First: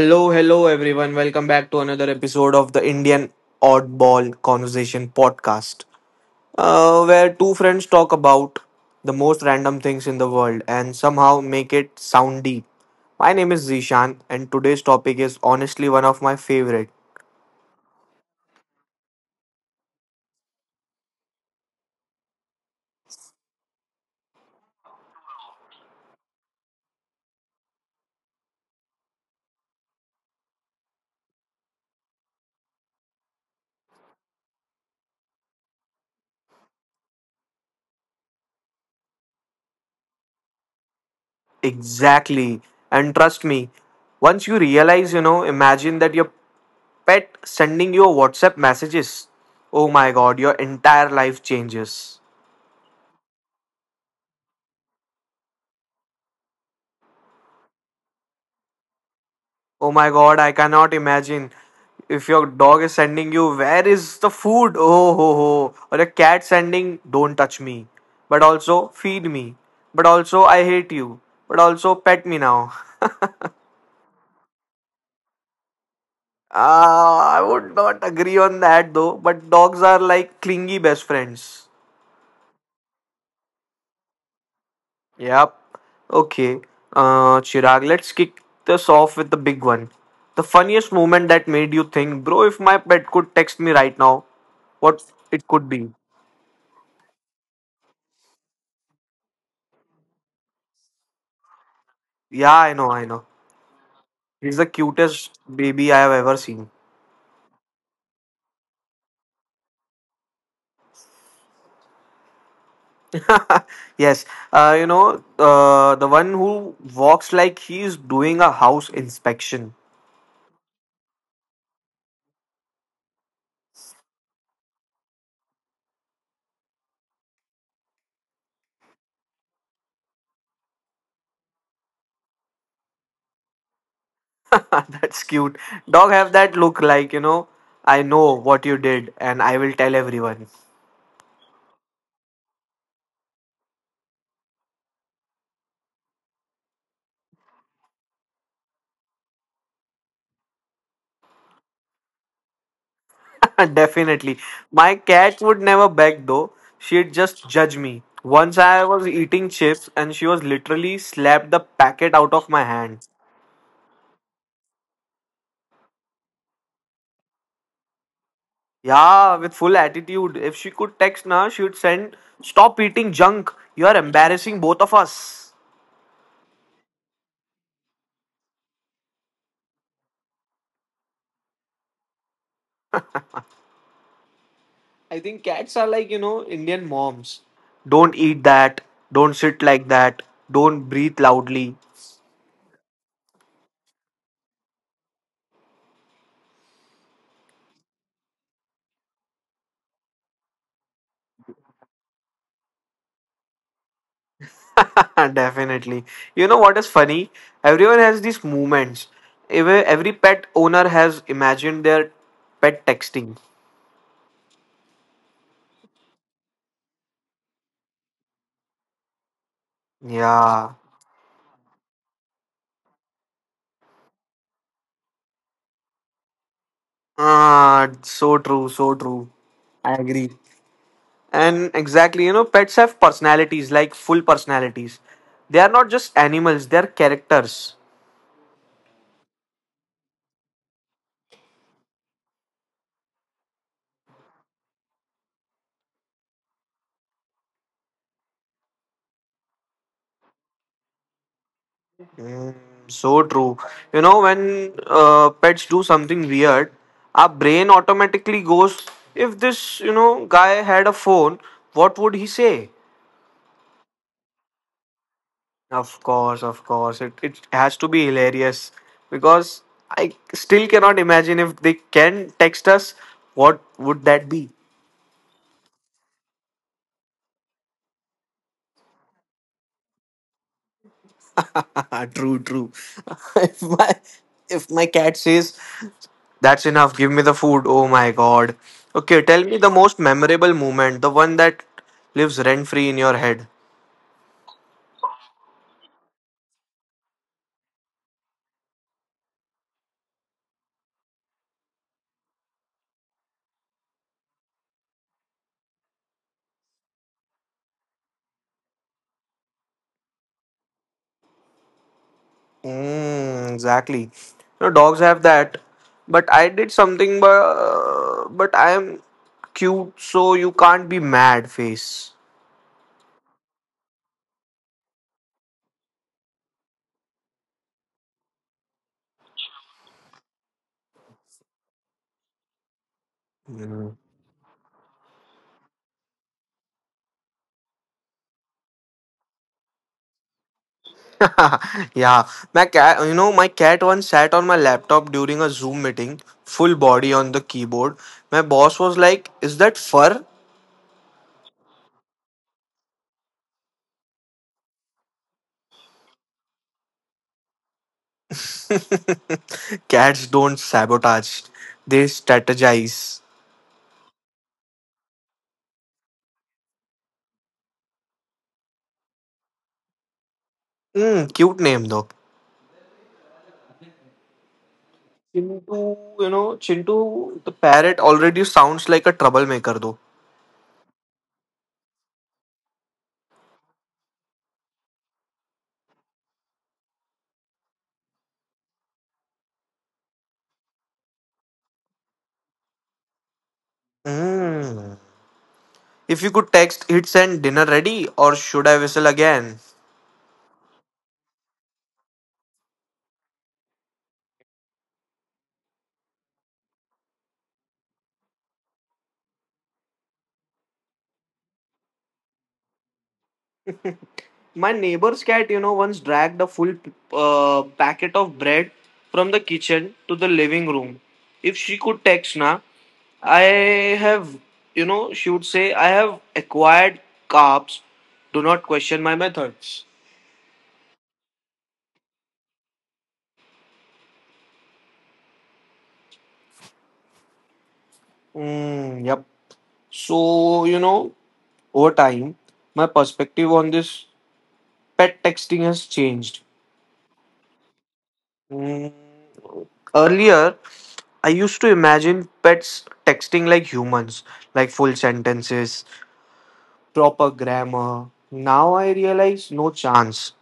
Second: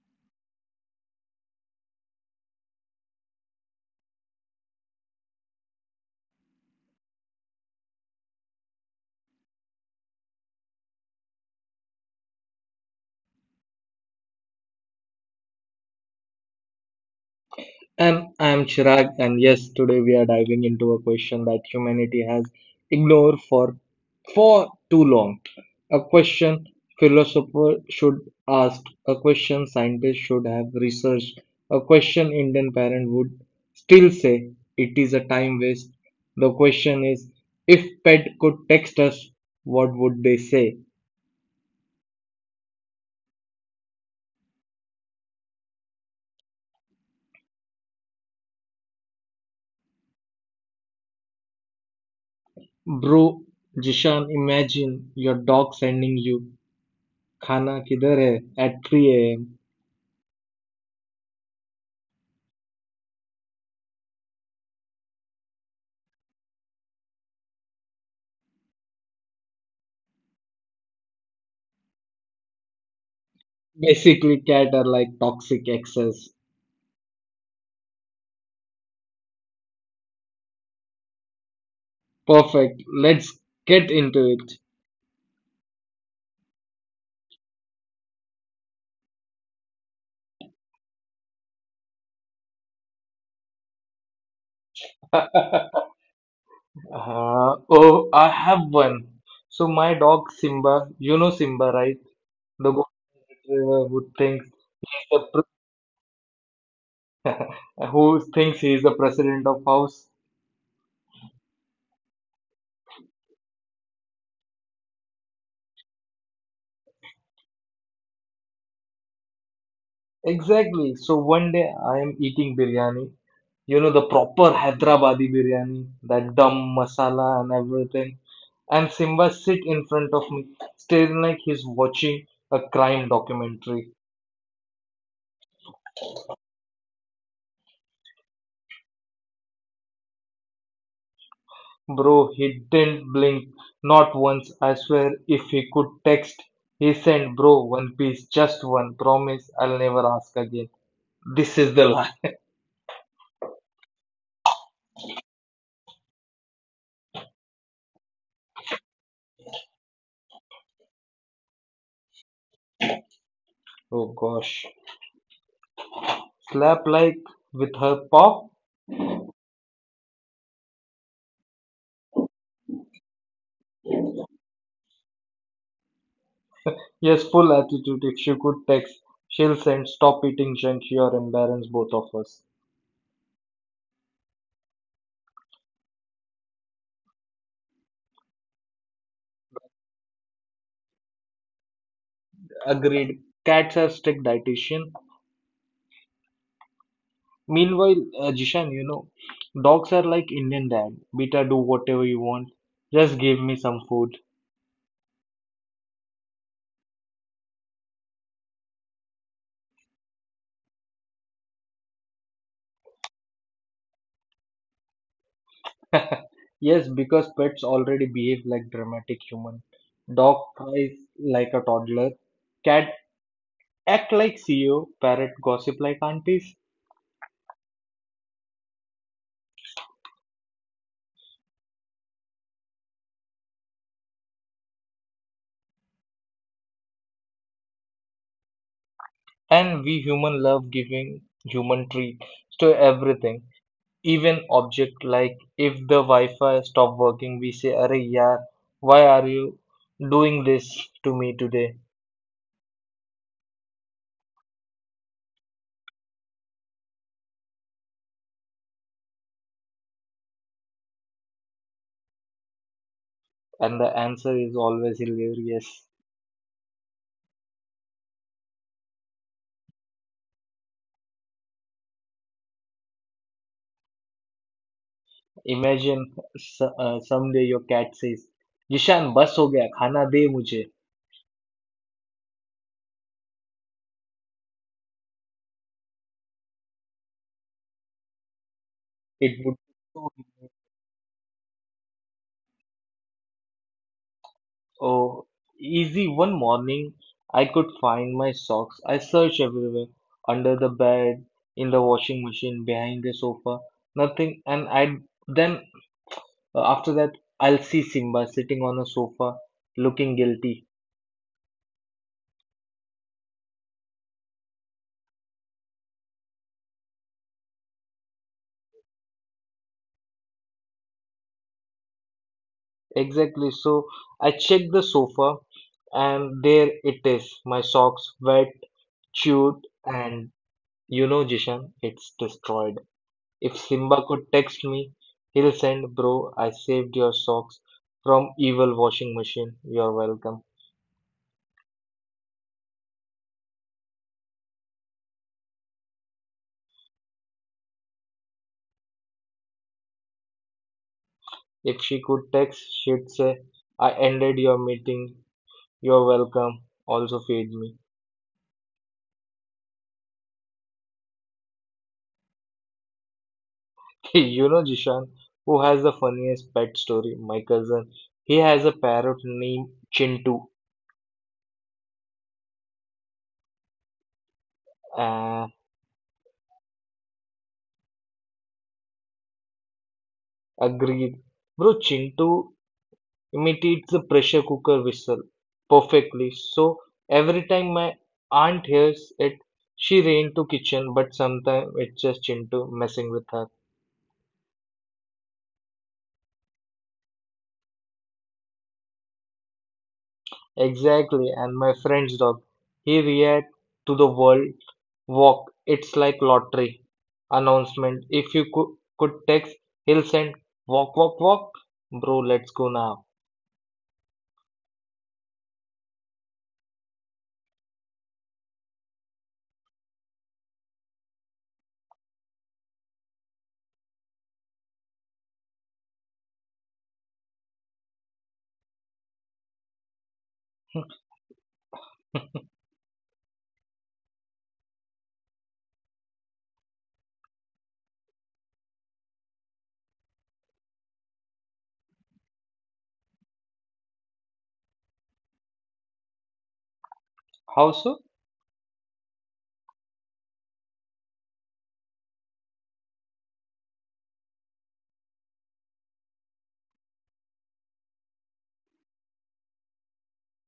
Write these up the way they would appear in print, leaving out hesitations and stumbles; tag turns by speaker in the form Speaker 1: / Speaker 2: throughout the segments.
Speaker 1: Hello, hello, everyone. Welcome back to another episode of the Indian Oddball Conversation podcast, where two friends talk about the most random things in the world and somehow make it sound deep. My name is Zishan, and today's topic is honestly one of my favorite.
Speaker 2: I'm Chirag, and yes, today we are diving into a question that humanity has ignored for too long. A question philosopher should ask, a question scientists should have researched, a question Indian parent would still say it is a time waste. The question is, if pet could text us, what would they say?
Speaker 1: Exactly. And trust me, once you realize, imagine that your pet sending you a WhatsApp messages. Oh my god, your entire life changes.
Speaker 2: Bro, Jishan, imagine your dog sending you "Khana किधर है at 3 a.m.
Speaker 1: Oh my god, I cannot imagine. If your dog is sending you, where is the food? Oh ho ho. Or a cat sending, don't touch me. But also, feed me. But also, I hate you. But also, pet me now.
Speaker 2: Basically, cat are like toxic excess.
Speaker 1: Ah, I would not agree on that though, but dogs are like clingy best friends.
Speaker 2: Perfect. Let's get into it.
Speaker 1: Yep. Okay. Chirag, let's kick this off with the big one. The funniest moment that made you think, bro, if my pet could text me right now, what it could be.
Speaker 2: Oh, I have one. So my dog Simba, you know Simba, right?
Speaker 1: Yeah,
Speaker 2: The golden
Speaker 1: I know.
Speaker 2: retriever
Speaker 1: He's the
Speaker 2: he's the
Speaker 1: cutest
Speaker 2: pre-
Speaker 1: baby I have ever seen.
Speaker 2: who thinks he is the president of house.
Speaker 1: Yes, the one who walks like he's doing a house inspection.
Speaker 2: Exactly. So one day I am eating biryani, you know, the proper Hyderabadi biryani, that dum masala and everything. And Simba sit in front of me, staring like he's watching a crime documentary.
Speaker 1: That's cute. Dog have that look like, I know what you did and I will tell everyone.
Speaker 2: Bro, he didn't blink, not once. I swear, if he could text, he sent, bro, one piece, just one. Promise, I'll never ask again. This is the life.
Speaker 1: Definitely. My cat would never beg though. She'd just judge me. Once I was eating chips and she was literally slapped the packet out of my hand.
Speaker 2: Oh gosh. Slap like with her paw.
Speaker 1: Yeah, with full attitude. If she could text now, she would send, stop eating junk. You are embarrassing both of us.
Speaker 2: Yes, full attitude. If she could text, she'll send stop eating junk here, embarrass both of us.
Speaker 1: I think cats are like, Indian moms. Don't eat that. Don't sit like that. Don't breathe loudly.
Speaker 2: Agreed. Cats are strict dietitian. Meanwhile, Jishan, you know, dogs are like Indian dad. Beta, do whatever you want. Just give me some food.
Speaker 1: Definitely. You know what is funny? Everyone has these movements. Every pet owner has imagined their pet texting.
Speaker 2: Yes, because pets already behave like dramatic human. Dog
Speaker 1: Yeah.
Speaker 2: cries like a toddler. Cat act like CEO. Parrot gossip like aunties.
Speaker 1: Ah, so true. I agree. And exactly, you know, pets have personalities, like full personalities. They are not just animals, they are characters.
Speaker 2: And we human love giving human treat to everything even object like if the Wi-Fi stop working, we say, "Arey yaar, why are you doing this to me today?"
Speaker 1: Mm, so true. You know, when pets do something weird, our brain automatically goes, if this, you know, guy had a phone, what would he say?
Speaker 2: And the answer is always hilarious.
Speaker 1: Of course. It has to be hilarious because I still cannot imagine if they can text us, what would that be?
Speaker 2: Imagine someday your cat says, "Jishan, bas ho gaya, khana de mujhe."
Speaker 1: Ah, true. if my if my cat says that's enough, give me the food. Oh my god. Okay,
Speaker 2: It
Speaker 1: tell
Speaker 2: would
Speaker 1: me
Speaker 2: be
Speaker 1: the most
Speaker 2: so.
Speaker 1: memorable moment, the one that lives rent free in your head.
Speaker 2: Oh, easy. One morning, I could find my socks. I searched everywhere, under the bed, in the washing machine, behind the sofa, nothing, and I then. After that, I'll see Simba sitting on a sofa looking guilty.
Speaker 1: Mm, exactly. You know, dogs have that. But I did something, but I am cute, so you can't be mad. Face.
Speaker 2: Exactly. So I check the sofa, and there it is. My socks wet, chewed, and you know, Jishan, it's destroyed. If
Speaker 1: Hmm.
Speaker 2: Simba could text me, he'll send, bro, I saved your socks from evil washing machine. You're welcome.
Speaker 1: yeah, my cat once sat on my laptop during a Zoom meeting, full body on the keyboard. My boss was like, is that fur?
Speaker 2: If she could text, she'd say, I ended your meeting. You're welcome. Also, feed me.
Speaker 1: Cats don't sabotage, they strategize.
Speaker 2: You know, Jishan, who has the funniest pet story? My cousin. He has a parrot named Chintu.
Speaker 1: Mm, cute name though.
Speaker 2: Uh,
Speaker 1: Chintu, Chintu, the parrot already sounds like a troublemaker though.
Speaker 2: Agreed. Bro, Chintu imitates the pressure cooker whistle perfectly. So every time my aunt hears it, she ran to kitchen, but sometimes it's just Chintu messing with her.
Speaker 1: Mm. If you could text, hit send dinner ready, or should I whistle again?
Speaker 2: Exactly, and my friend's dog. He react to the world walk. It's like lottery announcement. If you could text, he'll send walk, walk, walk. Bro, let's go now.
Speaker 1: My neighbor's cat, you know, once dragged a full packet of bread from the kitchen to the living room. If she could text na, I have, you know, she would say, I have acquired carbs. Do not question my methods. Mm, yep. So, you know, over time, my perspective on this pet texting has changed.
Speaker 2: How so?
Speaker 1: Mm. Earlier, I used to imagine pets texting like humans, like full sentences, proper grammar. Now I realize no chance.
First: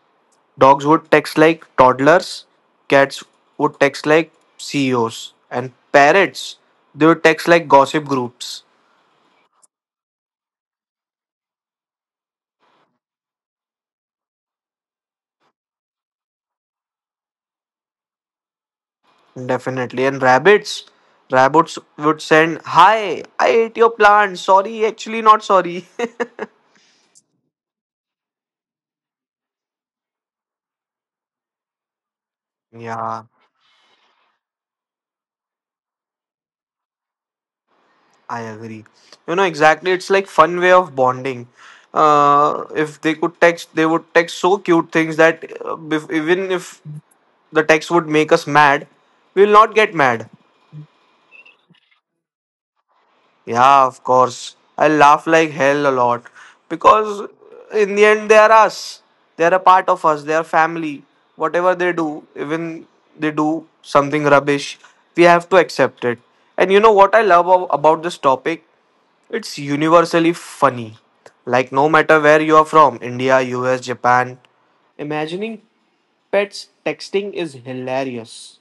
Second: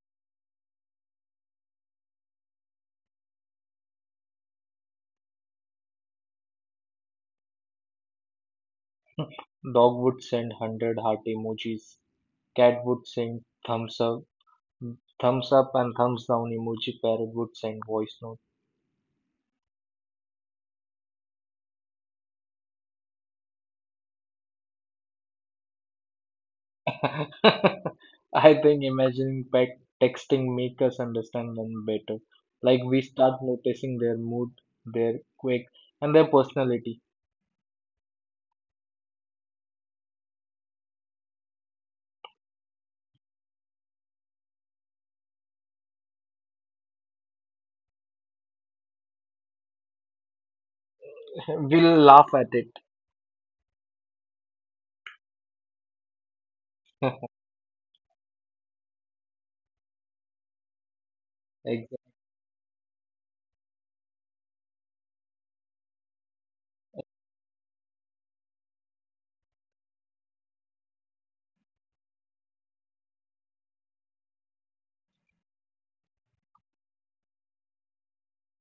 Speaker 1: Dogs would text like toddlers, cats would text like CEOs, and parrots they would text like gossip groups.
Speaker 2: Dog would send 100 heart emojis. Cat would send thumbs up, thumbs up and thumbs down emoji. Parrot would send voice note.
Speaker 1: Definitely. And rabbits would send, hi, I ate your plant. Sorry, actually, not sorry.
Speaker 2: I think imagining pet texting make us understand them better. Like we
Speaker 1: yeah.
Speaker 2: start noticing their mood, their quirk, and their personality.
Speaker 1: I agree. You know, exactly. It's like fun way of bonding. If they could text, they would text so cute things that if, even if the text would make us mad, we'll not get mad.
Speaker 2: We'll laugh at it.
Speaker 1: Yeah, of course. I laugh like hell a lot because in the end, they are us. They are a part of us. They are family. Whatever they
Speaker 2: Ex-
Speaker 1: do, even they do something rubbish, we have to accept it. And you know what I love about this topic? It's universally funny. Like, no matter where you are from India, US, Japan imagining pets texting is hilarious.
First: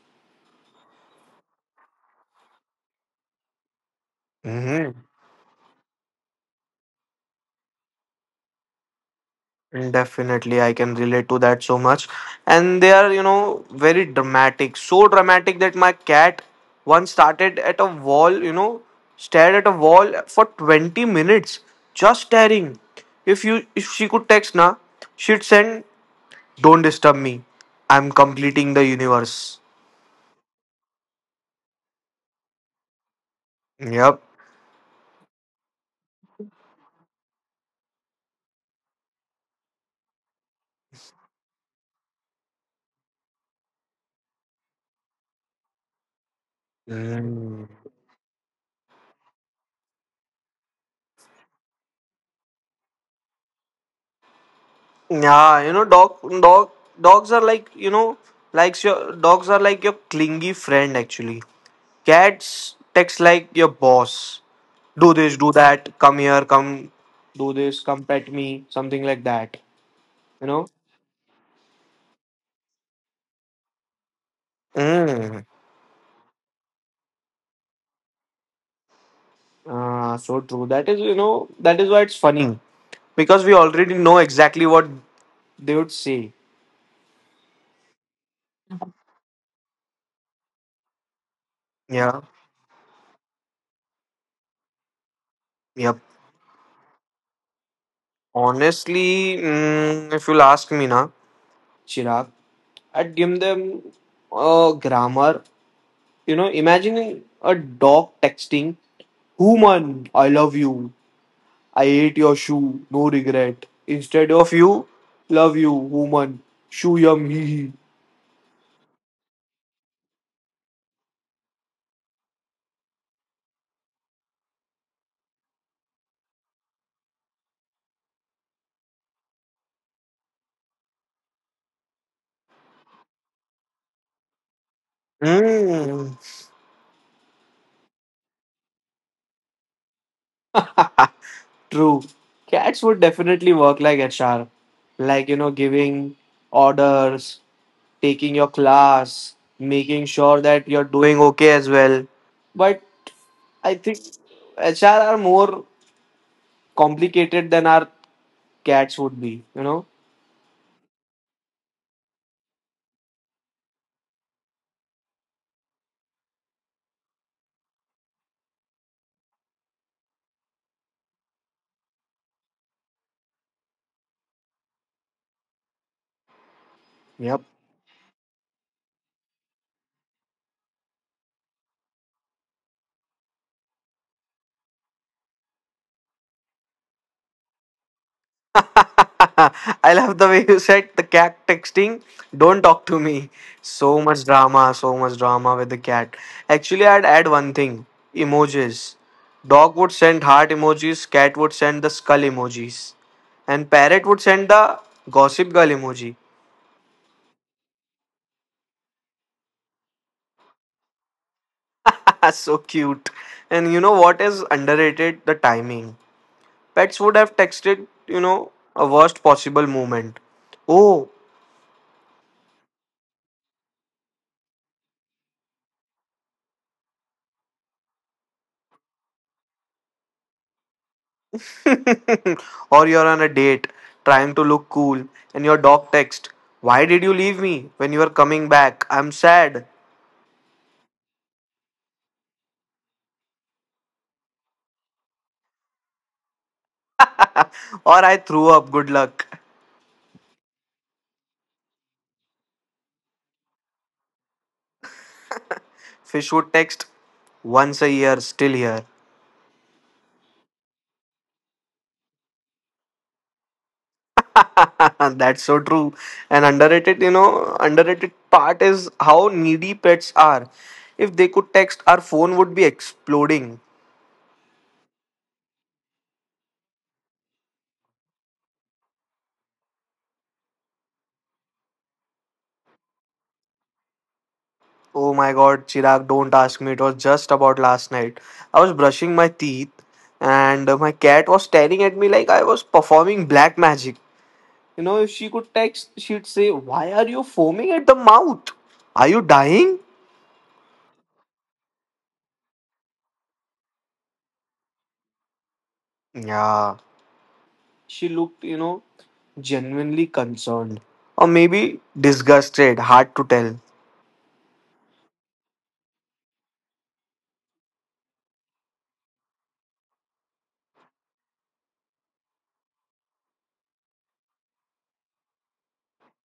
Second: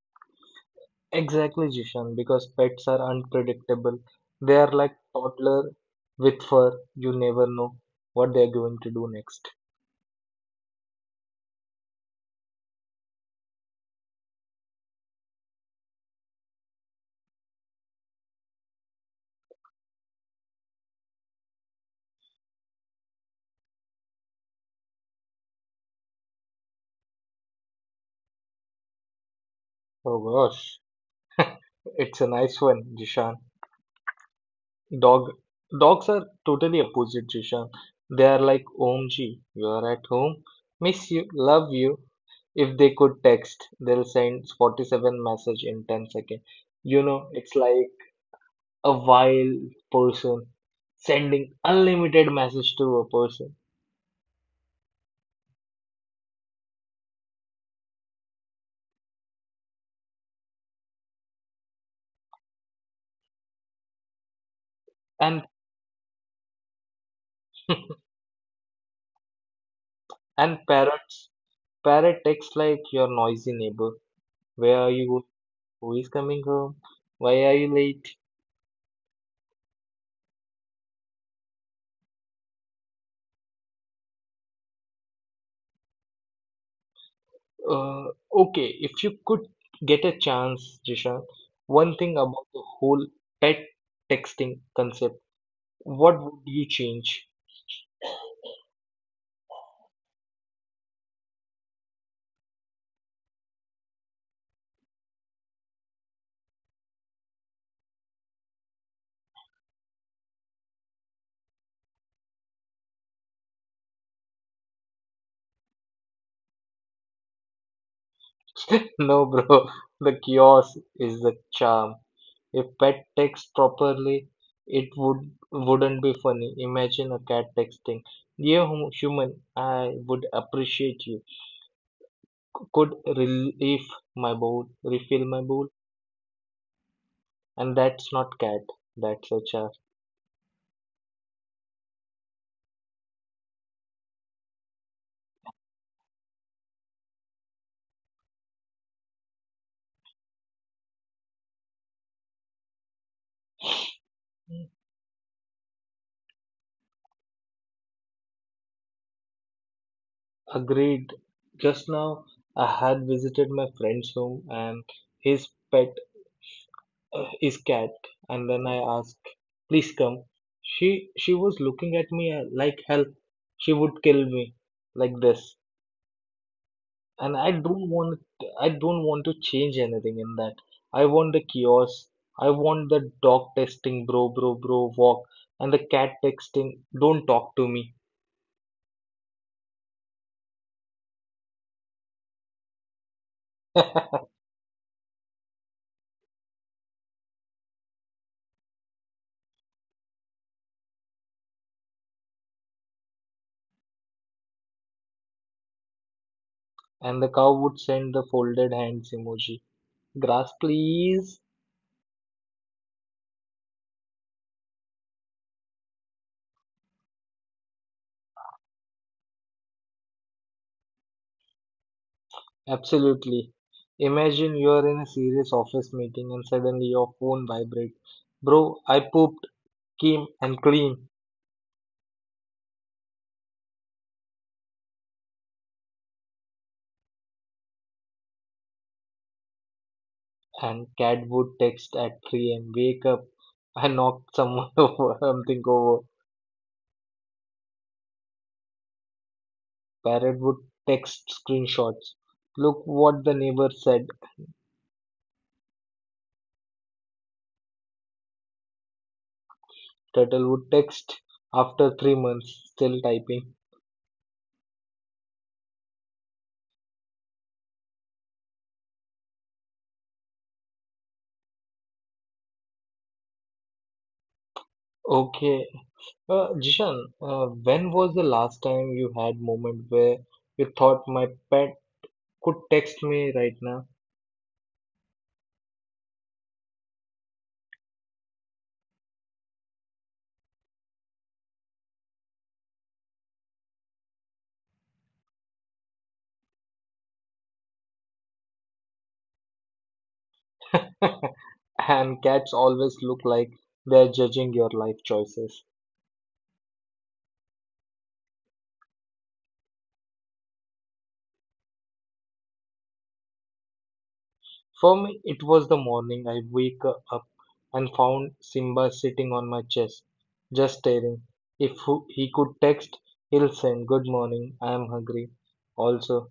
Speaker 2: Exactly, Jishan, because pets are unpredictable. They are like toddler with fur. You never know what they're going to do next.
Speaker 1: Definitely, I can relate to that so much. And they are, you know, very dramatic. So dramatic that my cat once started at a wall, you know, stared at a wall for 20 minutes, just staring. If she could text na, she'd send, don't disturb me. I'm completing the universe.
Speaker 2: Oh gosh, it's a nice one, Jishan.
Speaker 1: Yep.
Speaker 2: Dog, dogs are totally opposite, Jishan. They are like OMG, you are at home, miss you, love you. If they could text, they'll send 47 message in 10 seconds. You know, it's
Speaker 1: Mm.
Speaker 2: like a wild person sending unlimited message to a person.
Speaker 1: Yeah, you know, dogs are like, you know, likes your dogs are like your clingy friend actually. Cats text like your boss. Do this,
Speaker 2: And
Speaker 1: do that, come do this, come pet me, something like that. You
Speaker 2: and
Speaker 1: know?
Speaker 2: parrots, parrot texts like your noisy neighbor. Where are you?
Speaker 1: Mm.
Speaker 2: Who is coming home? Why are you late?
Speaker 1: Ah, so true. That is, you know, that is why it's funny. Because we already know exactly what they would say.
Speaker 2: Uh, okay, if you could get a chance, Jishan, one thing
Speaker 1: Yeah.
Speaker 2: about the whole pet texting concept,
Speaker 1: Yep.
Speaker 2: what would you change?
Speaker 1: Honestly, if you'll ask me na. Chirag. I'd give them a grammar. You know, imagining a dog texting, human, I love you. I ate your shoe, no regret. Instead of you, love you, woman. Shoe yum hee hee.
Speaker 2: No, bro, the chaos is the charm. If pet texts properly, it wouldn't be funny. Imagine a cat texting, "Dear human, I would appreciate you. Could relieve my bowl, refill my bowl,"
Speaker 1: Mm.
Speaker 2: and that's not cat, that's a charm.
Speaker 1: True. Cats would definitely work like HR. Like, you know, giving orders, taking your class, making sure that you're doing okay as well. But I think HR are more complicated than our cats would be, you know?
Speaker 2: Agreed. Just now I had visited my friend's home and his pet, his cat, and then I asked, "Please come." She she was looking at me like hell. She would kill me like this, and
Speaker 1: Yep.
Speaker 2: I don't want to change anything in that. I want the kiosk. I want the dog testing, bro, bro, bro, walk, and the cat texting, don't talk to me.
Speaker 1: I love the way you said the cat texting, don't talk to me. So much drama with the cat. Actually, I'd add one thing emojis. Dog would send heart emojis, cat would send the skull emojis, and parrot would send the gossip girl emoji.
Speaker 2: And the cow would send the folded hands emoji. Grass, please.
Speaker 1: so cute. And you know what is underrated? The timing. Pets would have texted, you know, a worst possible moment. Oh,
Speaker 2: Absolutely. Imagine you're in a serious office meeting and suddenly your phone vibrates. Bro, I pooped, came and clean.
Speaker 1: or you're on a date trying to look cool and your dog texts, why did you leave me when you were coming back? I'm sad.
Speaker 2: And cat would text at 3 a.m., wake up. I knocked someone over, something over.
Speaker 1: Or I threw up, good luck.
Speaker 2: Parrot would text screenshots. Look what the neighbor said.
Speaker 1: Fish would text, once a year, still here.
Speaker 2: Turtle would text after 3 months, still typing.
Speaker 1: That's so true. And underrated, underrated part is how needy pets are. If they could text, our phone would be exploding.
Speaker 2: Okay. Jishan, when was the last time you had moment where you thought my pet could text me right now?
Speaker 1: Oh my god, Chirag, don't ask me. It was just about last night. I was brushing my teeth and my cat was staring at me like I was performing black magic. You know, if she could text, she'd say, why are you foaming at the mouth? Are you dying?
Speaker 2: And cats always look like they're judging your life choices.
Speaker 1: Yeah. She looked, you know, genuinely concerned. Or maybe disgusted, hard to tell.
Speaker 2: For me, it was the morning I wake up and found Simba sitting on my chest, just staring. If he could text, he'll send, good morning, I am hungry. Also,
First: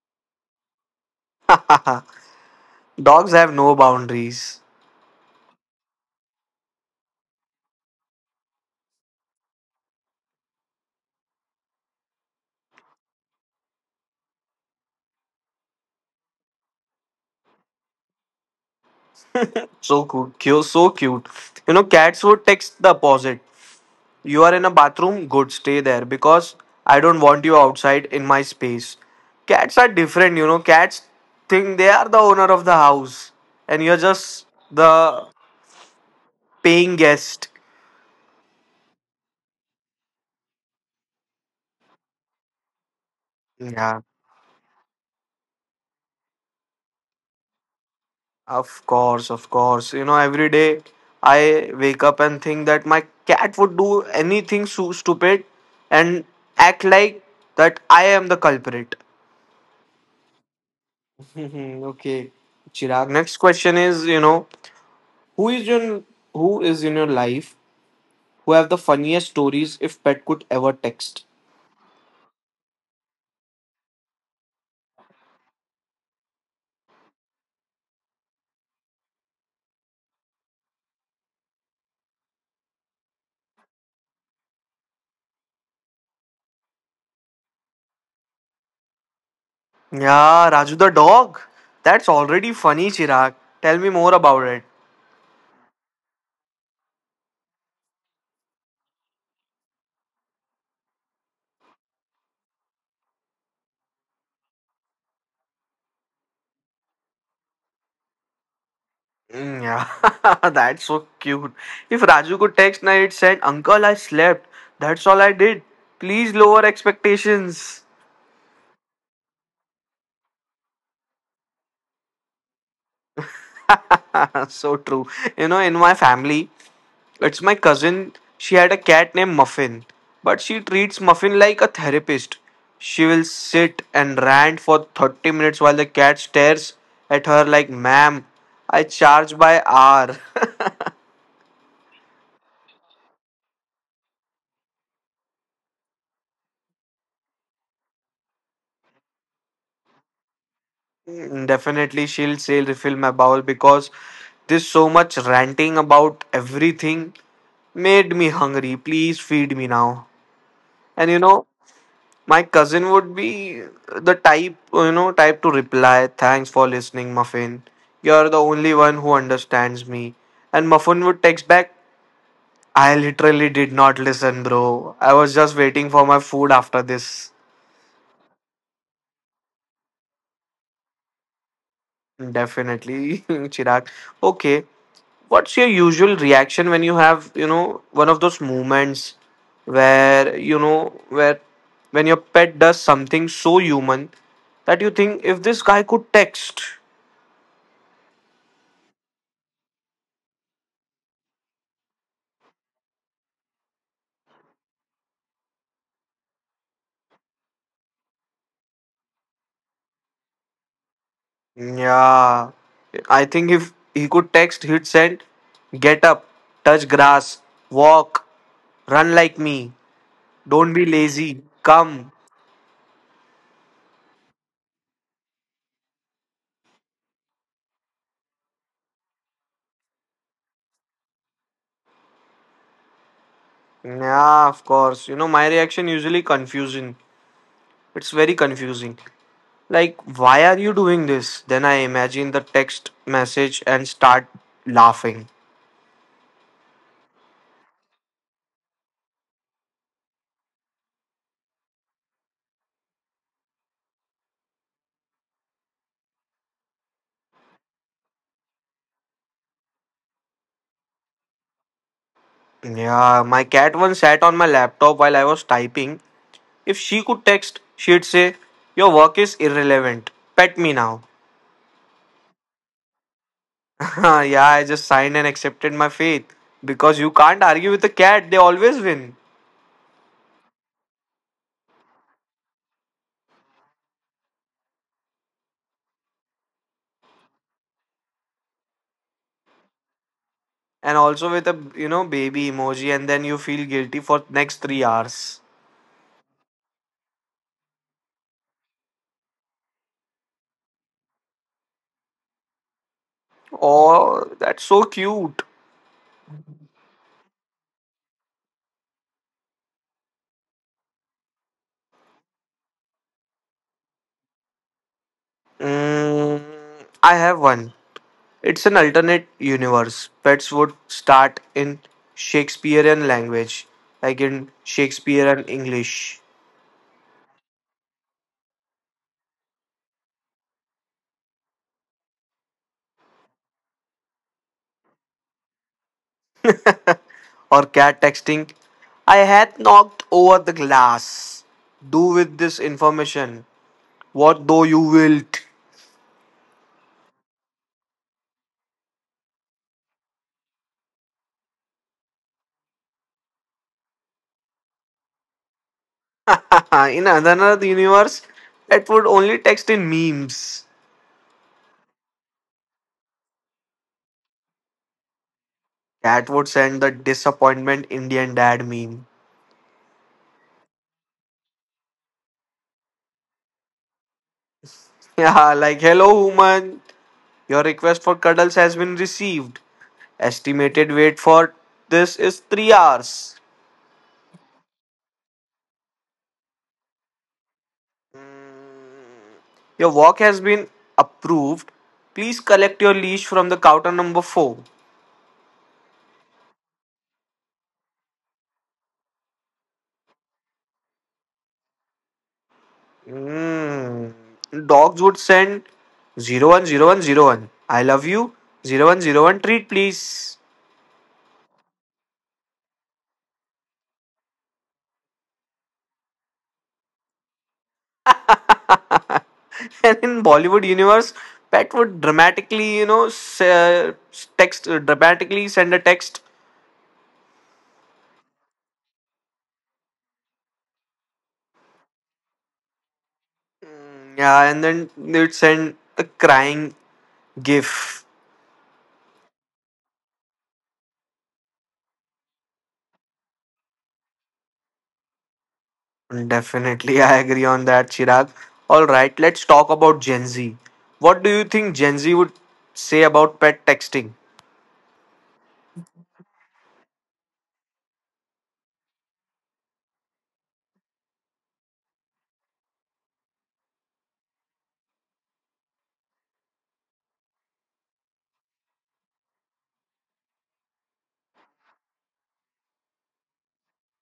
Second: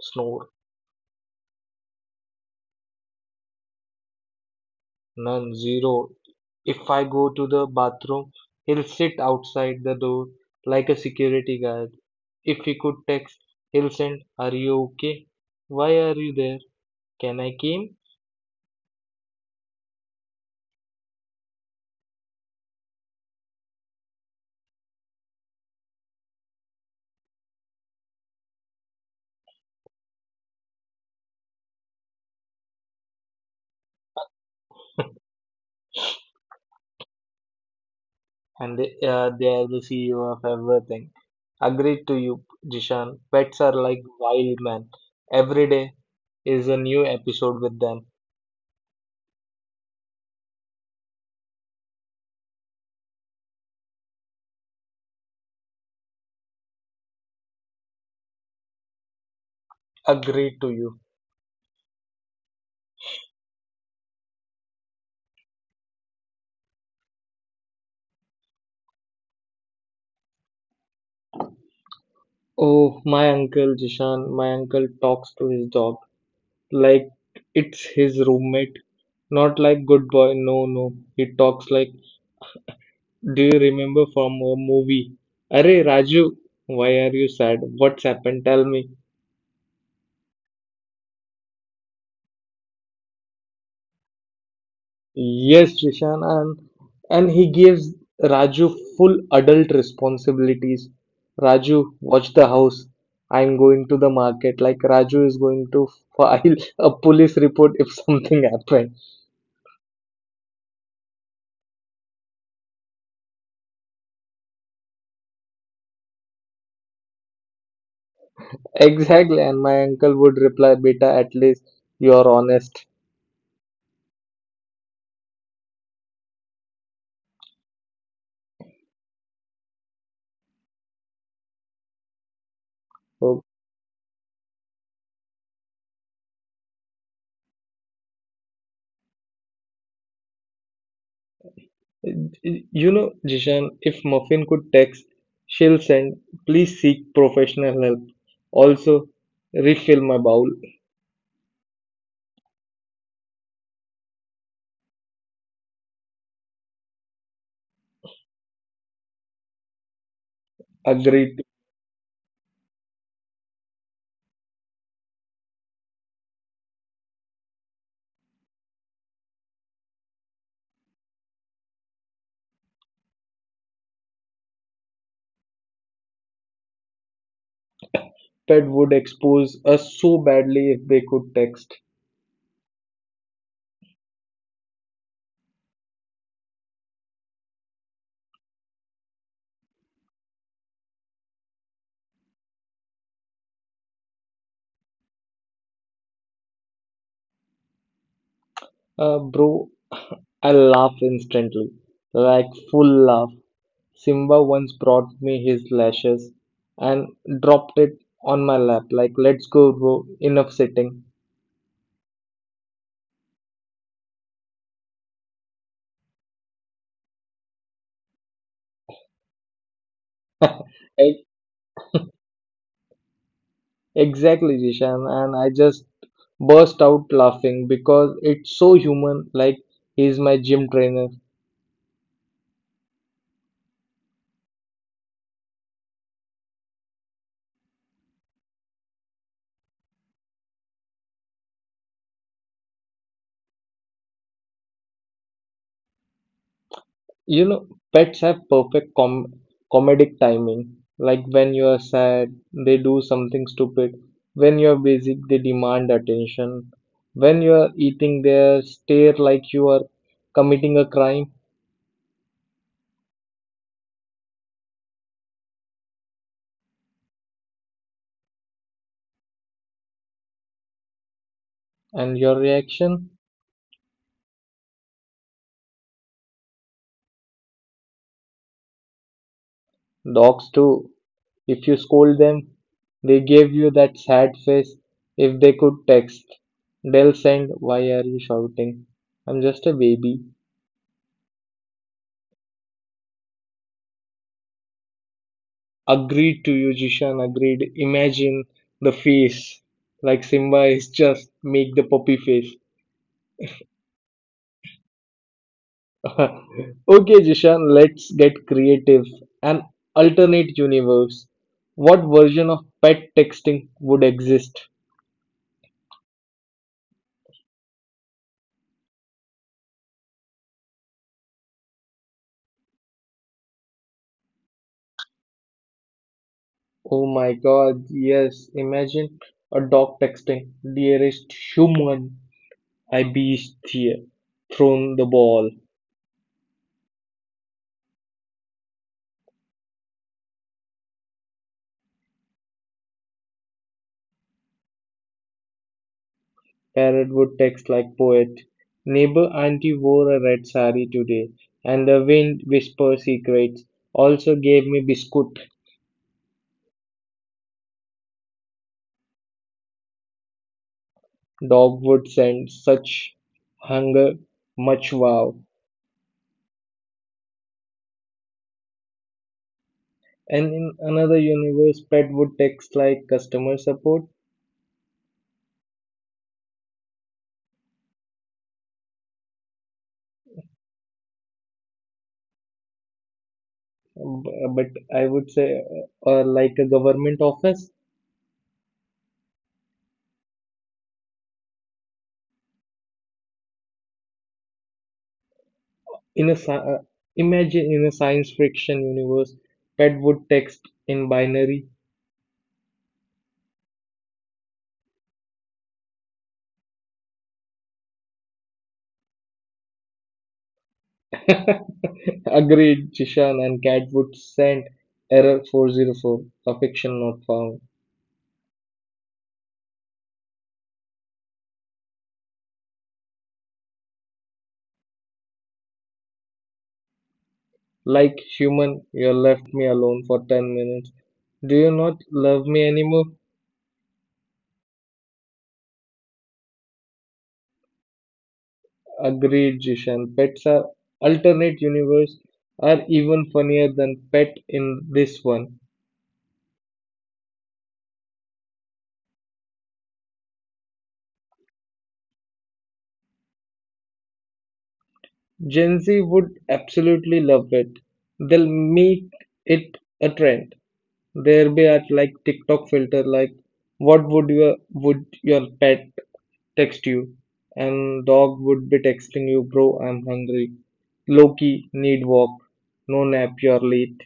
Speaker 2: snore.
Speaker 1: Dogs have no boundaries.
Speaker 2: None, zero. If I go to the bathroom, he'll sit outside the door like a security guard. If he could text, he'll send, are you okay? Why are you there? Can I come?
Speaker 1: So so cute. You know, cats would text the opposite. You are in a bathroom? Good, stay there because I don't want you outside in my space. Cats are different, you know. Cats think they are the owner of the house and you're just the paying guest.
Speaker 2: And they are the CEO of everything. Agreed to you, Jishan. Pets are like
Speaker 1: Yeah,
Speaker 2: wild men. Every day is a new episode with them.
Speaker 1: of course. You know, every day I wake up and think that my cat would do anything so stupid and act like that I am the culprit.
Speaker 2: Agreed to you.
Speaker 1: Mhm, okay, Chirag. Next question is, who is your who is in your life who have the funniest stories if pet could ever text.
Speaker 2: Oh, my uncle Jishan, my uncle talks to his dog, like it's his roommate. Not like good boy, no, no. He talks like, do you remember from a movie? Arey Raju, why are you sad? What's happened? Tell me.
Speaker 1: Yeah, Raju the dog. That's already funny, Chirag. Tell me more about it.
Speaker 2: Yes, Rishan, and he gives Raju full adult responsibilities. Raju, watch the house. I'm going to the market. Like Raju is going to file a police report if something happens.
Speaker 1: Mm, yeah, that's so cute. If Raju could text, now it said, uncle, I slept. That's all I did. Please lower expectations.
Speaker 2: Exactly, and my uncle would reply, "Beta, at least you are honest."
Speaker 1: so true. You know, in my family, it's my cousin. She had a cat named Muffin, but she treats Muffin like a therapist. She will
Speaker 2: Oh,
Speaker 1: sit and rant for 30 minutes while the cat stares at her like, ma'am, I charge by hour.
Speaker 2: you know, Jishan, if Muffin could text, she'll send, please seek professional help. Also, refill my bowl.
Speaker 1: Mm, definitely, she'll say, refill my bowl because this so much ranting about everything made me hungry. Please feed me now. And you
Speaker 2: Agreed.
Speaker 1: know, my cousin would be the type, type to reply, "Thanks for listening, Muffin. You're the only one who understands me." And Muffin would text back, "I literally did not listen, bro. I was just waiting for my food after this."
Speaker 2: Pet would expose us so badly if they could text.
Speaker 1: Definitely, Chirag. Okay, what's your usual reaction when you have, you know, one of those moments where, you know, where when your pet does something so human that you think if this guy could text
Speaker 2: Bro, I laugh instantly, like full laugh. Simba once brought me his lashes and dropped it on my lap, like, let's go, bro, enough sitting.
Speaker 1: Yeah. I think if he could text, he'd send, get up, touch grass, walk, run like me, don't be
Speaker 2: I
Speaker 1: lazy, come.
Speaker 2: Exactly, Zishan. And I just burst out laughing because it's so human. Like, he's my gym trainer.
Speaker 1: Yeah, of course. You know, my reaction usually confusing. It's very confusing. Like, why are you doing this? Then I imagine the text message and start laughing.
Speaker 2: You know, pets have perfect comedic timing. Like, when you are sad, they do something stupid. When you are busy, they demand attention. When you are eating, they stare like you are committing a crime.
Speaker 1: Yeah, my cat once sat on my laptop while I was typing. If she could text, she'd say, your work is irrelevant. Pet me now.
Speaker 2: And your reaction?
Speaker 1: Huh, yeah, I just signed and accepted my fate because you can't argue with a cat; they always win.
Speaker 2: Dogs too. If you scold them, they give you that sad face. If they could text, they'll send, why are you shouting? I'm just a baby.
Speaker 1: And also with a baby emoji, and then you feel guilty for next 3 hours.
Speaker 2: Agreed to you, Jishan. Agreed. Imagine the face. Like Simba is just make the puppy face.
Speaker 1: Oh, that's so cute.
Speaker 2: Okay, Jishan, let's get creative. An alternate universe. What version of pet texting would exist?
Speaker 1: Mm, I have one. It's an alternate universe. Pets would start in Shakespearean language, like in Shakespearean English,
Speaker 2: Oh my God, yes. Imagine a dog texting, dearest human, I beast here. Thrown the ball.
Speaker 1: or cat texting. I had knocked over the glass. Do with this information what though you wilt?
Speaker 2: Parrot would text like poet. Neighbor auntie wore a red sari today, and the wind whisper secrets. Also gave me biscuit.
Speaker 1: In another universe, it would only text in memes.
Speaker 2: Dog would send such hunger, much wow.
Speaker 1: Cat would send the disappointment Indian dad meme.
Speaker 2: And in another universe, pet would text like customer support,
Speaker 1: Yeah, like hello human. Your request for cuddles has been received. Estimated wait for this is 3 hours.
Speaker 2: but I would say, or like a government office.
Speaker 1: Your walk has been approved. Please collect your leash from the counter number 4.
Speaker 2: In a imagine in a science fiction universe, pet would text in binary.
Speaker 1: Mm. Dogs would send 0 1 0 1 0 1. I love you. 0 1 0 1 treat please.
Speaker 2: Agreed, Chishan, and cat would send error 404, affection not found.
Speaker 1: And in Bollywood universe, Pat would dramatically, text dramatically send a text.
Speaker 2: Like human, you left me alone for 10 minutes. Do you not love me anymore?
Speaker 1: Yeah, and then they would send a crying gif.
Speaker 2: Agreed, Jishan. Pets are alternate universe are even funnier than pet in this one.
Speaker 1: Definitely, I agree on that, Chirag. All right, let's talk about Gen Z. What do you think Gen Z would say about pet texting?
Speaker 2: Gen Z would absolutely love it. They'll make it a trend. There be at like TikTok filter like what would your pet text you? And dog would be texting you, bro, I'm hungry. Loki need walk. No nap, you're late.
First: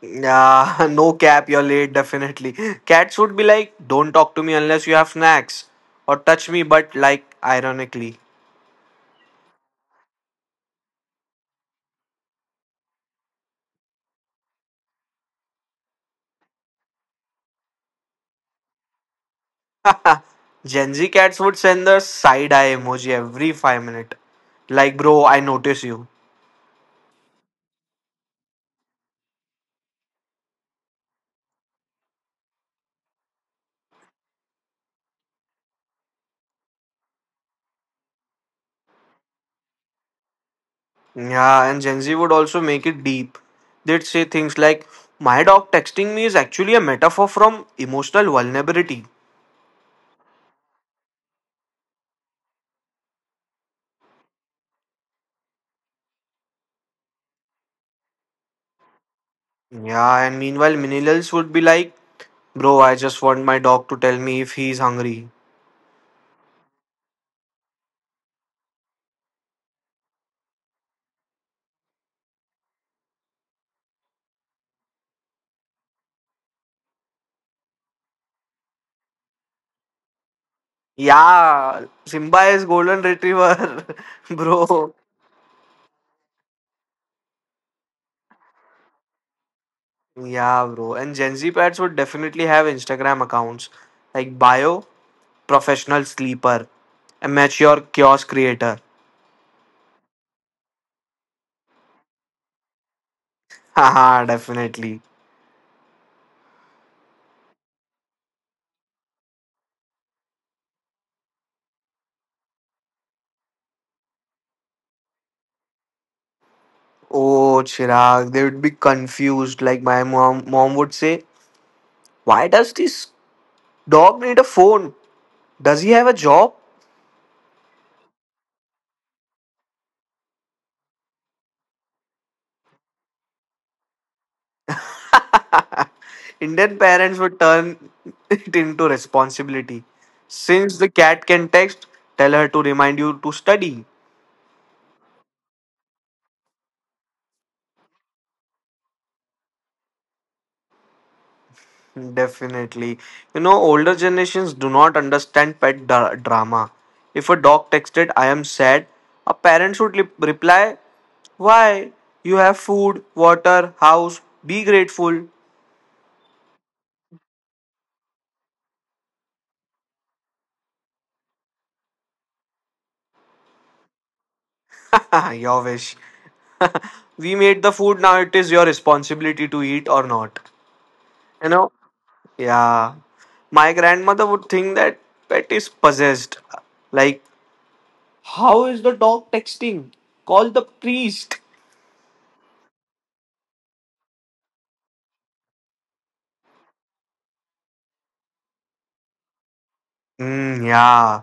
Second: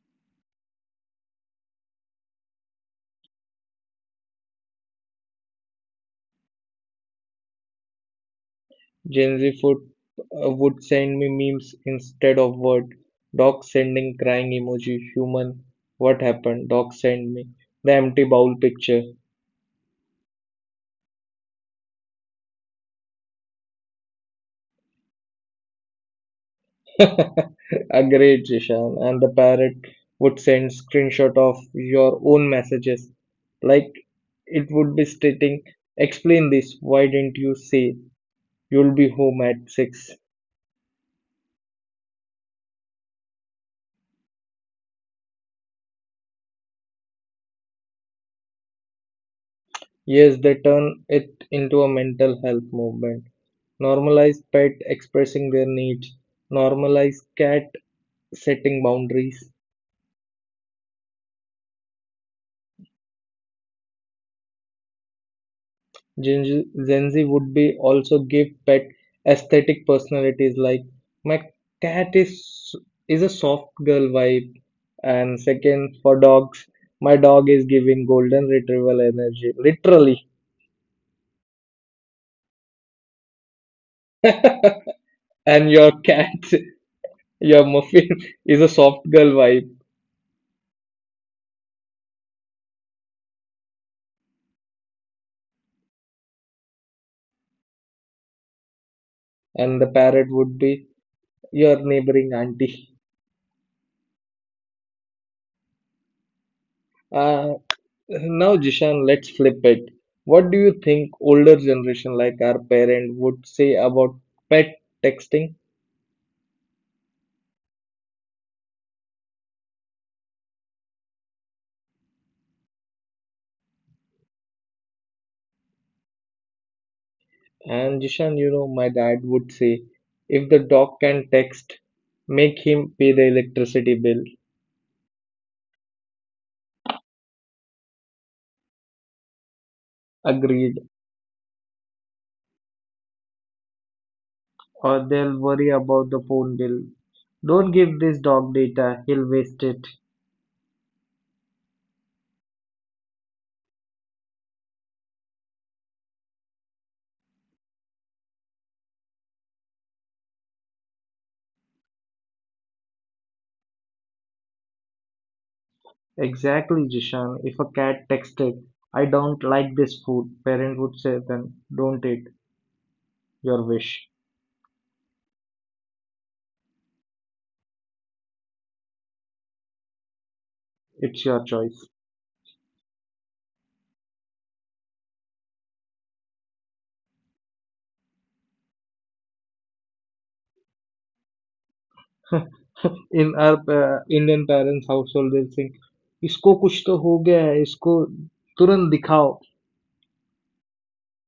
Speaker 1: Yeah, no cap, you're late, definitely. Cats would be like, don't talk to me unless you have snacks, or touch me, but like, ironically.
Speaker 2: Gen Z food would send me memes instead of word. Dog sending crying emoji. Human, what happened? Dog send me the empty bowl picture.
Speaker 1: Gen Z cats would send the side eye emoji every 5 minutes. Like, bro, I notice you.
Speaker 2: Agreed, Jishan. And the parrot would send screenshot of your own messages. Like it would be stating, explain this, why didn't you say you'll be home at 6?
Speaker 1: Yeah, and Gen Z would also make it deep. They'd say things like, my dog texting me is actually a metaphor from emotional vulnerability.
Speaker 2: Yes, they turn it into a mental health movement. Normalize pet expressing their needs. Normalize cat setting boundaries.
Speaker 1: Yeah, and meanwhile, millennials would be like, bro, I just want my dog to tell me if he's hungry.
Speaker 2: Gen Z would be also give pet aesthetic personalities like my cat is a soft girl vibe, and second for dogs, my dog is giving golden retrieval energy, literally.
Speaker 1: Yeah, Simba is golden retriever, bro.
Speaker 2: And your cat, your muffin is a soft girl vibe,
Speaker 1: Yeah, bro. And Gen Z pets would definitely have Instagram accounts like bio. Professional sleeper, amateur kiosk creator.
Speaker 2: and the parrot would be your neighboring auntie.
Speaker 1: Haha, definitely.
Speaker 2: Ah, now, Jishan, let's flip it. What do you think older generation like our parent would say about pet texting?
Speaker 1: Oh, Chirag, they would be confused. Like my mom would say, "Why does this dog need a phone? Does he have a job?"
Speaker 2: And Jishan, you know, my dad would say, if the dog can text, make him pay the electricity bill.
Speaker 1: Indian parents would turn it into responsibility. Since
Speaker 2: Agreed.
Speaker 1: the cat can text, tell her to remind you to study.
Speaker 2: Or they'll worry about the phone bill. Don't give this dog data, he'll waste it.
Speaker 1: Definitely. You know, older generations do not understand drama. If a dog texted, I am sad, a parent should reply, why? You have food, water, house, be grateful.
Speaker 2: Exactly, Jishan. If a cat texted, I don't like this food, parent would say then, don't eat your wish.
Speaker 1: Your wish. We made the food, now it is your responsibility to eat or not.
Speaker 2: It's your
Speaker 1: You know?
Speaker 2: choice.
Speaker 1: Yeah. My grandmother would think that pet is possessed. Like, how is the dog texting? Call the priest.
Speaker 2: In our Indian parents household will think इसको कुछ तो हो गया है इसको तुरंत दिखाओ.
Speaker 1: Mm, yeah.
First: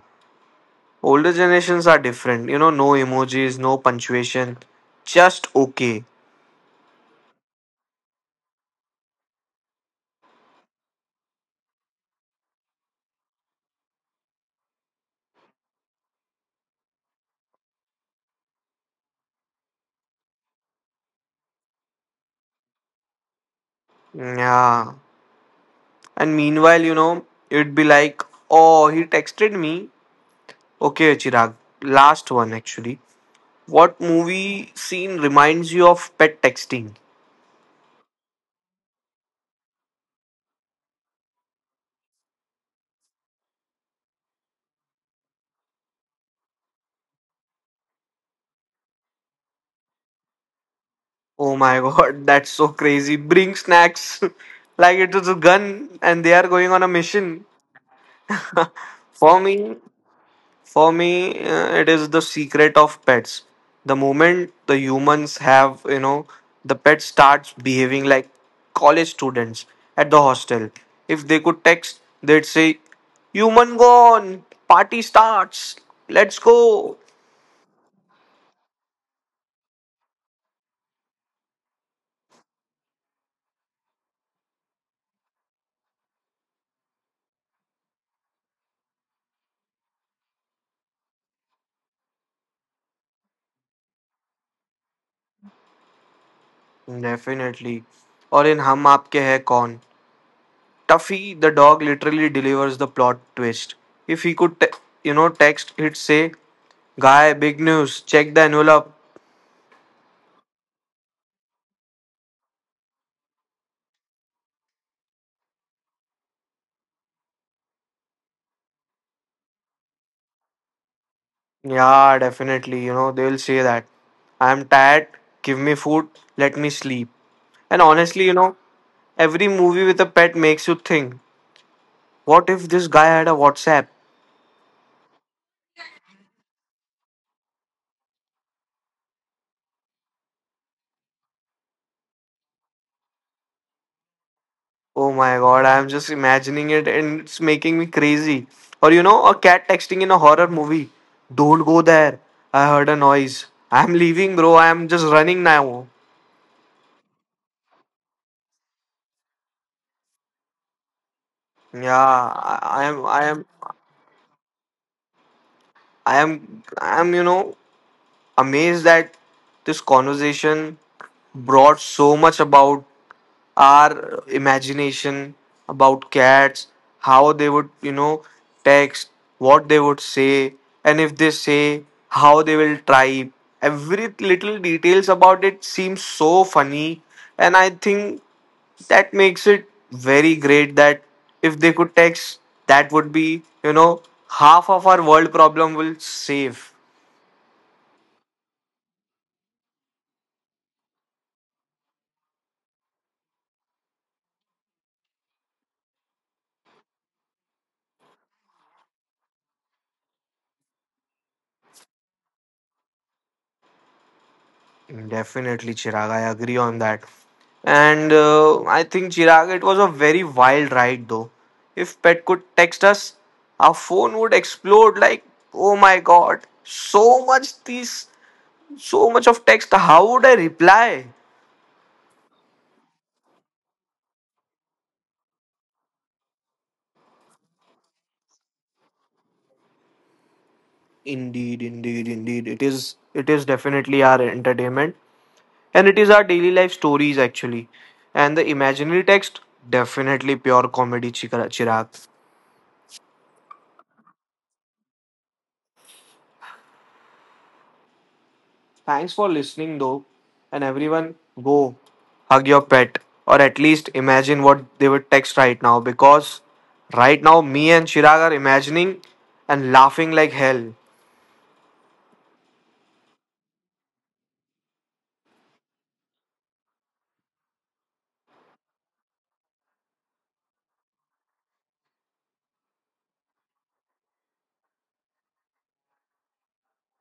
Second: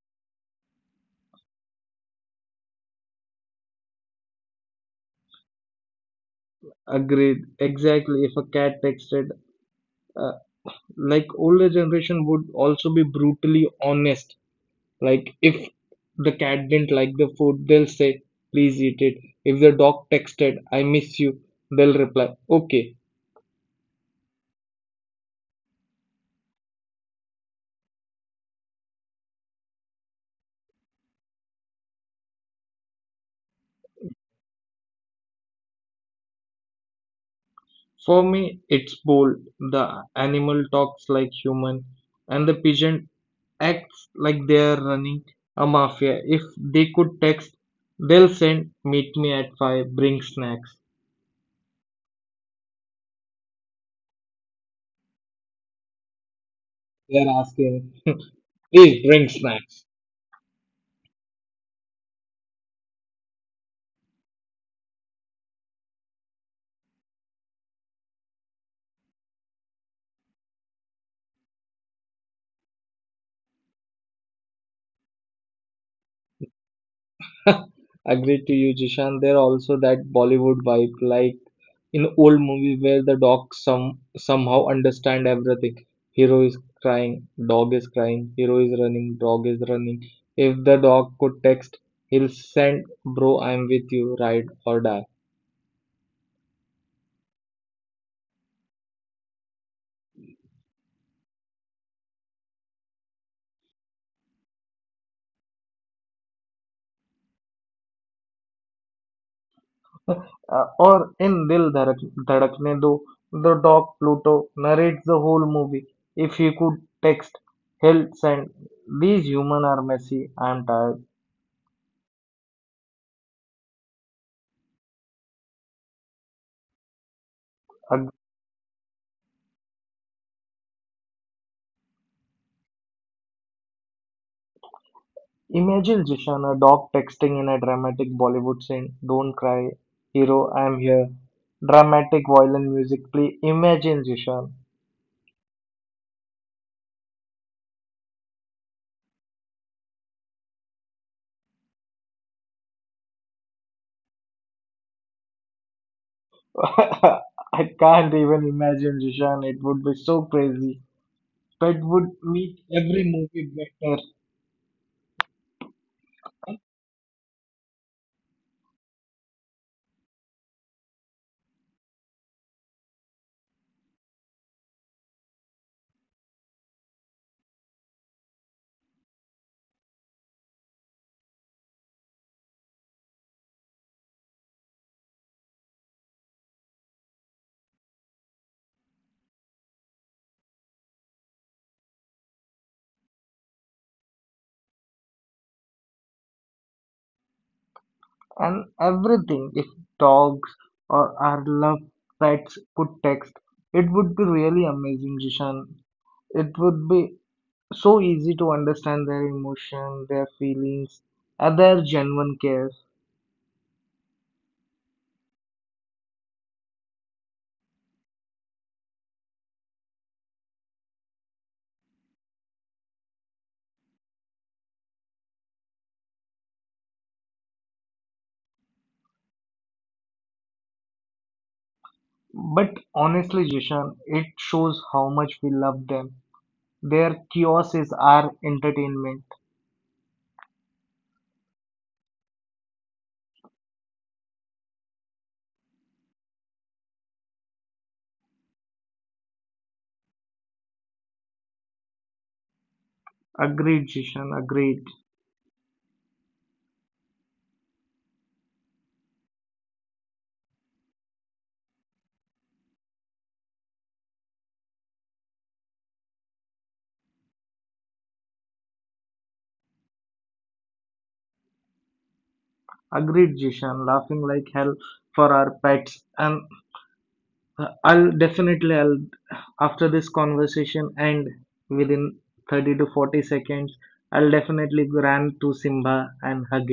Speaker 1: Older generations are different. You know, no emojis, no punctuation, just okay.
Speaker 2: Agreed, exactly. If a cat texted, uh, like older generation would also be brutally honest, like if the cat didn't like the food, they'll say please eat it. If the dog texted I miss you, they'll reply okay.
Speaker 1: Yeah. And meanwhile, it'd be like, oh, he texted me. Okay, Chirag. Last one, actually. What movie scene reminds you of pet texting?
Speaker 2: For me, it's both. The animal talks like human, and the pigeon acts like they're running a mafia. If they could text, they'll send, meet me at 5, bring snacks.
Speaker 1: Oh my god, that's so crazy. Bring snacks. Like it was a gun and they are going on a
Speaker 2: They're
Speaker 1: mission.
Speaker 2: asking, please bring
Speaker 1: For me,
Speaker 2: snacks.
Speaker 1: For me, it is the secret of pets. The moment the humans have, the pet starts behaving like college students at the hostel. If they could text, they'd say, human gone, party starts, let's go.
Speaker 2: Agreed to you, Jishan. There also that Bollywood vibe, like in old movie where the dog somehow understand everything. Hero is crying, dog is crying. Hero is running, dog is running. If the dog could text, he'll send, "Bro, I'm with you, ride or die."
Speaker 1: Definitely. Or in Hum Aapke Hai Kaun, Tuffy the dog literally delivers the plot twist. If he could, text, he'd say, guy, big news. Check the envelope.
Speaker 2: Or in Dil Dhadakne Do, the dog Pluto narrates the whole movie. If he could text, he'll send, "These human are messy. I'm tired."
Speaker 1: Yeah, definitely. You know, they will say that. I'm tired, give me food, let me sleep. And honestly, every movie with a pet makes you think, what if this guy had a WhatsApp?
Speaker 2: Imagine, Jishan, a dog texting in a dramatic Bollywood scene, don't cry, hero, I'm here. Dramatic violin music, play. Imagine, Jishan.
Speaker 1: Oh my god, I'm just imagining it and it's making me crazy. Or, a cat texting in a horror movie, don't go there. I heard a noise. I'm leaving, bro. I'm just running now.
Speaker 2: I can't even imagine, Jishan. It would be so crazy. Pet
Speaker 1: Yeah,
Speaker 2: would make
Speaker 1: I
Speaker 2: every
Speaker 1: am, I
Speaker 2: movie
Speaker 1: am,
Speaker 2: better.
Speaker 1: I am, I am, amazed that this conversation brought so much about our imagination, about cats, how they would, text, what they would say, and if they say, how they will type. Every little details about it seems so funny, and I think that makes it very great that if they could text, that would be, half of our world problem will save.
Speaker 2: And everything, if dogs or our love pets could text, it would be really amazing, Jishan. It would be so easy to understand their emotion, their feelings, and their genuine care.
Speaker 1: Definitely, Chirag. I agree on that. And I think, Chirag, it was a very wild ride though. If Pet could text us, our phone would explode like, oh my god, so much these, so much of text. How would I reply?
Speaker 2: But honestly, Jishan, it shows how much we love them. Their chaos is our entertainment.
Speaker 1: Indeed, indeed, indeed. It is definitely our entertainment. And it is our daily life stories actually. And the imaginary text, definitely pure comedy, Chirag.
Speaker 2: Agreed, Jishan, agreed.
Speaker 1: Thanks for listening, though. And everyone, go hug your pet or at least imagine what they would text right now because right now, me and Chirag are imagining and laughing like hell.
Speaker 2: Agreed, Jishan, laughing like hell for our pets. And I'll definitely, I'll, after this conversation end within 30 to 40 seconds, I'll definitely run to Simba and hug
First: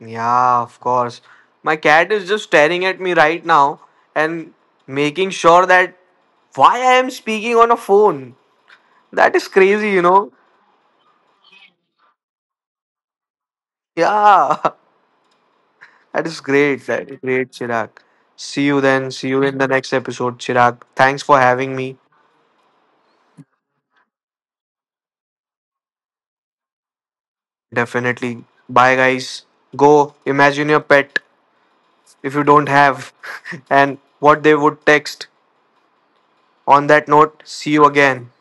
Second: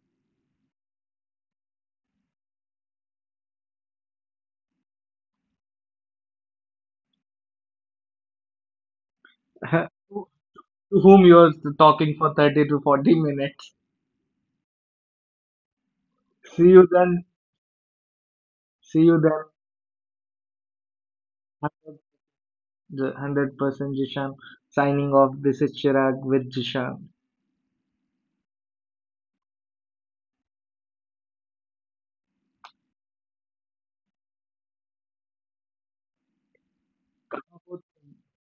Speaker 1: Yeah, of course. My cat is just staring at me right now and making sure that why I am speaking on a phone. That is
Speaker 2: him.
Speaker 1: crazy, you know.
Speaker 2: To whom you are talking for 30 to 40 minutes.
Speaker 1: Yeah, that is
Speaker 2: See
Speaker 1: great.
Speaker 2: you
Speaker 1: That is
Speaker 2: then.
Speaker 1: great, Chirag. See you
Speaker 2: See
Speaker 1: then.
Speaker 2: you
Speaker 1: See
Speaker 2: then.
Speaker 1: you in the next episode, Chirag. Thanks for having me.
Speaker 2: 100% Jishan signing off. This is Chirag with Jishan.
Speaker 1: Definitely. Bye, guys. Go imagine your pet if you don't have and what they would text. On that note, see you again.